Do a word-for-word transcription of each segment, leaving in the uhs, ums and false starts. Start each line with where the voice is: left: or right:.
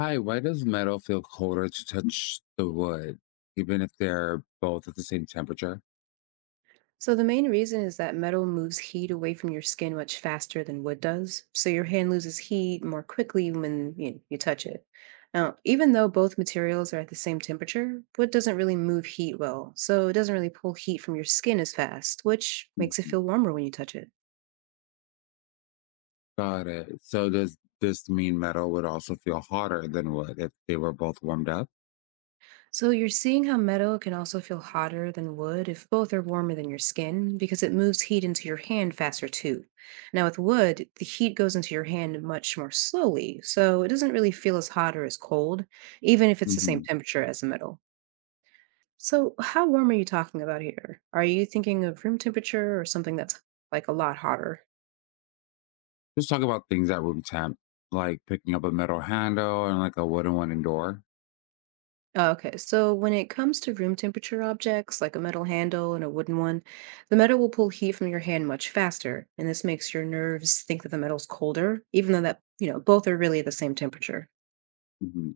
left: Hi, why does metal feel colder to touch the wood, even if they're both at the same temperature?
right: So the main reason is that metal moves heat away from your skin much faster than wood does. So your hand loses heat more quickly when you, you touch it. Now, even though both materials are at the same temperature, wood doesn't really move heat well. So it doesn't really pull heat from your skin as fast, which makes it
left: Mhm.
right: feel warmer when you touch it.
left: Got it. So does this mean metal would also feel hotter than wood if they were both warmed up?
right: So you're seeing how metal can also feel hotter than wood if both are warmer than your skin because it moves heat into your hand faster too. Now with wood, the heat goes into your hand much more slowly, so it doesn't really feel as hot or as cold, even if it's the same
left: Mhm.
right: temperature as the metal. So how warm are you talking about here? Are you thinking of room temperature or something that's like a lot hotter?
left: Just talk about things at room temp, like picking up a metal handle and like a wooden one indoor.
right: Okay, so when it comes to room temperature objects, like a metal handle and a wooden one, the metal will pull heat from your hand much faster, and this makes your nerves think that the metal's colder, even though that, you know, both are really the same temperature.
left: Mhm.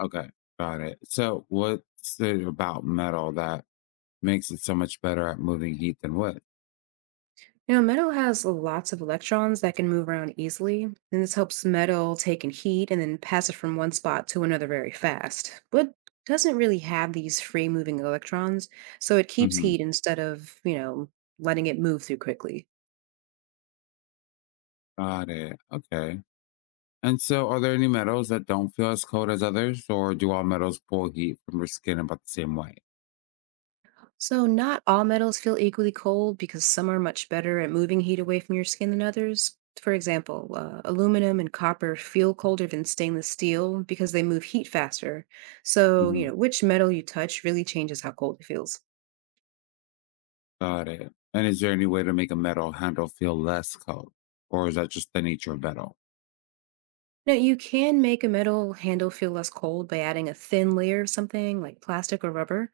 left: Okay, got it. So what's it about metal that makes it so much better at moving heat than wood?
right: You know, metal has lots of electrons that can move around easily, and this helps metal take in heat and then pass it from one spot to another very fast. Wood doesn't really have these free moving electrons, so it keeps
left: Mhm.
right: heat instead of, you know, letting it move through quickly.
left: Got it. Okay. And so, are there any metals that don't feel as cold as others, or do all metals pull heat from your skin about the same way?
right: So, not all metals feel equally cold because some are much better at moving heat away from your skin than others. For example, uh, aluminum and copper feel colder than stainless steel because they move heat faster. So, you
left: Hmm.
right: know, which metal you touch really changes how cold it feels.
left: Got it. And is there any way to make a metal handle feel less cold, or is that just the nature of metal?
right: Now you can make a metal handle feel less cold by adding a thin layer of something like plastic or rubber.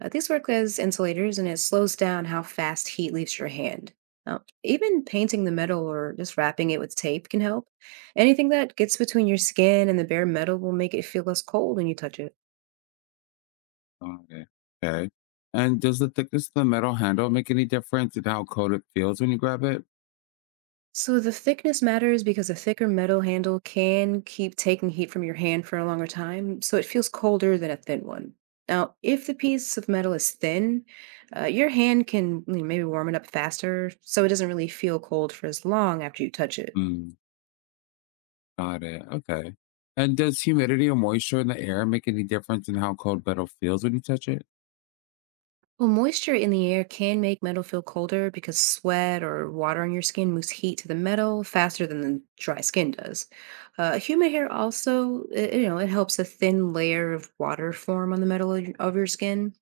right: Uh, these work as insulators and it slows down how fast heat leaves your hand. Now, even painting the metal or just wrapping it with tape can help. Anything that gets between your skin and the bare metal will make it feel less cold when you touch it.
left: Okay. Okay. And does the thickness of the metal handle make any difference in how cold it feels when you grab it?
right: So the thickness matters because a thicker metal handle can keep taking heat from your hand for a longer time, so it feels colder than a thin one. Now, if the piece of metal is thin, uh, your hand can you know, maybe warm it up faster, so it doesn't really feel cold for as long after you touch it.
left: Mm, got it. Okay. And does humidity or moisture in the air make any difference in how cold metal feels when you touch it?
right: Well, moisture in the air can make metal feel colder because sweat or water on your skin moves heat to the metal faster than the dry skin does. Uh, human hair also, uh, you know, it helps a thin layer of water form on the metal of your of your skin.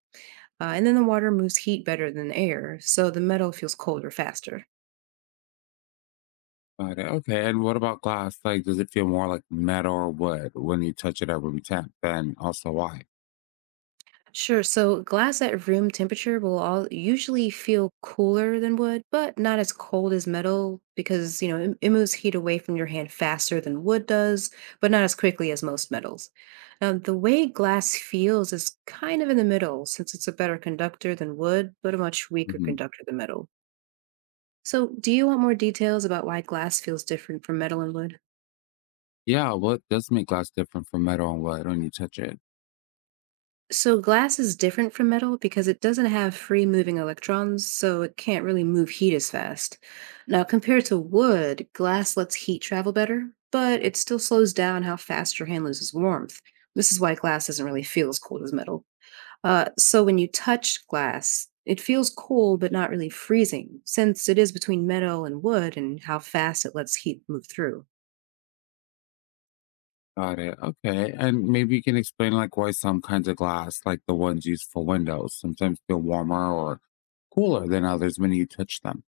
right: Uh, and then the water moves heat better than air, so the metal feels colder faster.
left: Got it. Okay. And what about glass? Like, does it feel more like metal or wood when you touch it or when you tap? And also, why?
right: Sure. So glass at room temperature will all usually feel cooler than wood, but not as cold as metal because, you know, it, it moves heat away from your hand faster than wood does, but not as quickly as most metals. Now, the way glass feels is kind of in the middle since it's a better conductor than wood, but a much weaker
left: Hmm.
right: conductor than metal. So, do you want more details about why glass feels different from metal and wood?
left: Yeah. What does make glass different from metal and wood when you touch it?
right: So glass is different from metal because it doesn't have free moving electrons, so it can't really move heat as fast. Now, compared to wood, glass lets heat travel better, but it still slows down how fast your hand loses warmth. This is why glass doesn't really feel as cold as metal. Uh, so when you touch glass, it feels cold but not really freezing, since it is between metal and wood and how fast it lets heat move through.
left: Got it. Okay. And maybe you can explain like why some kinds of glass, like the ones used for windows, sometimes feel warmer or cooler than others when you touch them.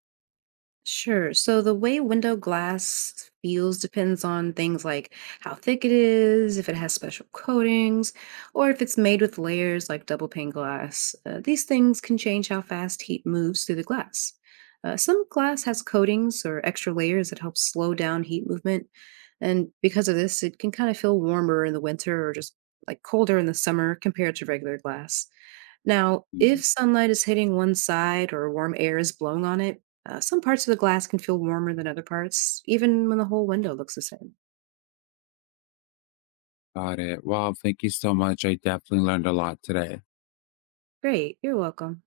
right: Sure. So the way window glass feels depends on things like how thick it is, if it has special coatings, or if it's made with layers like double pane glass. Uh, these things can change how fast heat moves through the glass. Uh, some glass has coatings or extra layers that help slow down heat movement. And because of this, it can kind of feel warmer in the winter or just like colder in the summer compared to regular glass. Now, if
left: Mhm.
right: sunlight is hitting one side or warm air is blowing on it, uh, some parts of the glass can feel warmer than other parts, even when the whole window looks the same.
left: Got it. Well, thank you so much. I definitely learned a lot today.
right: Great, you're welcome.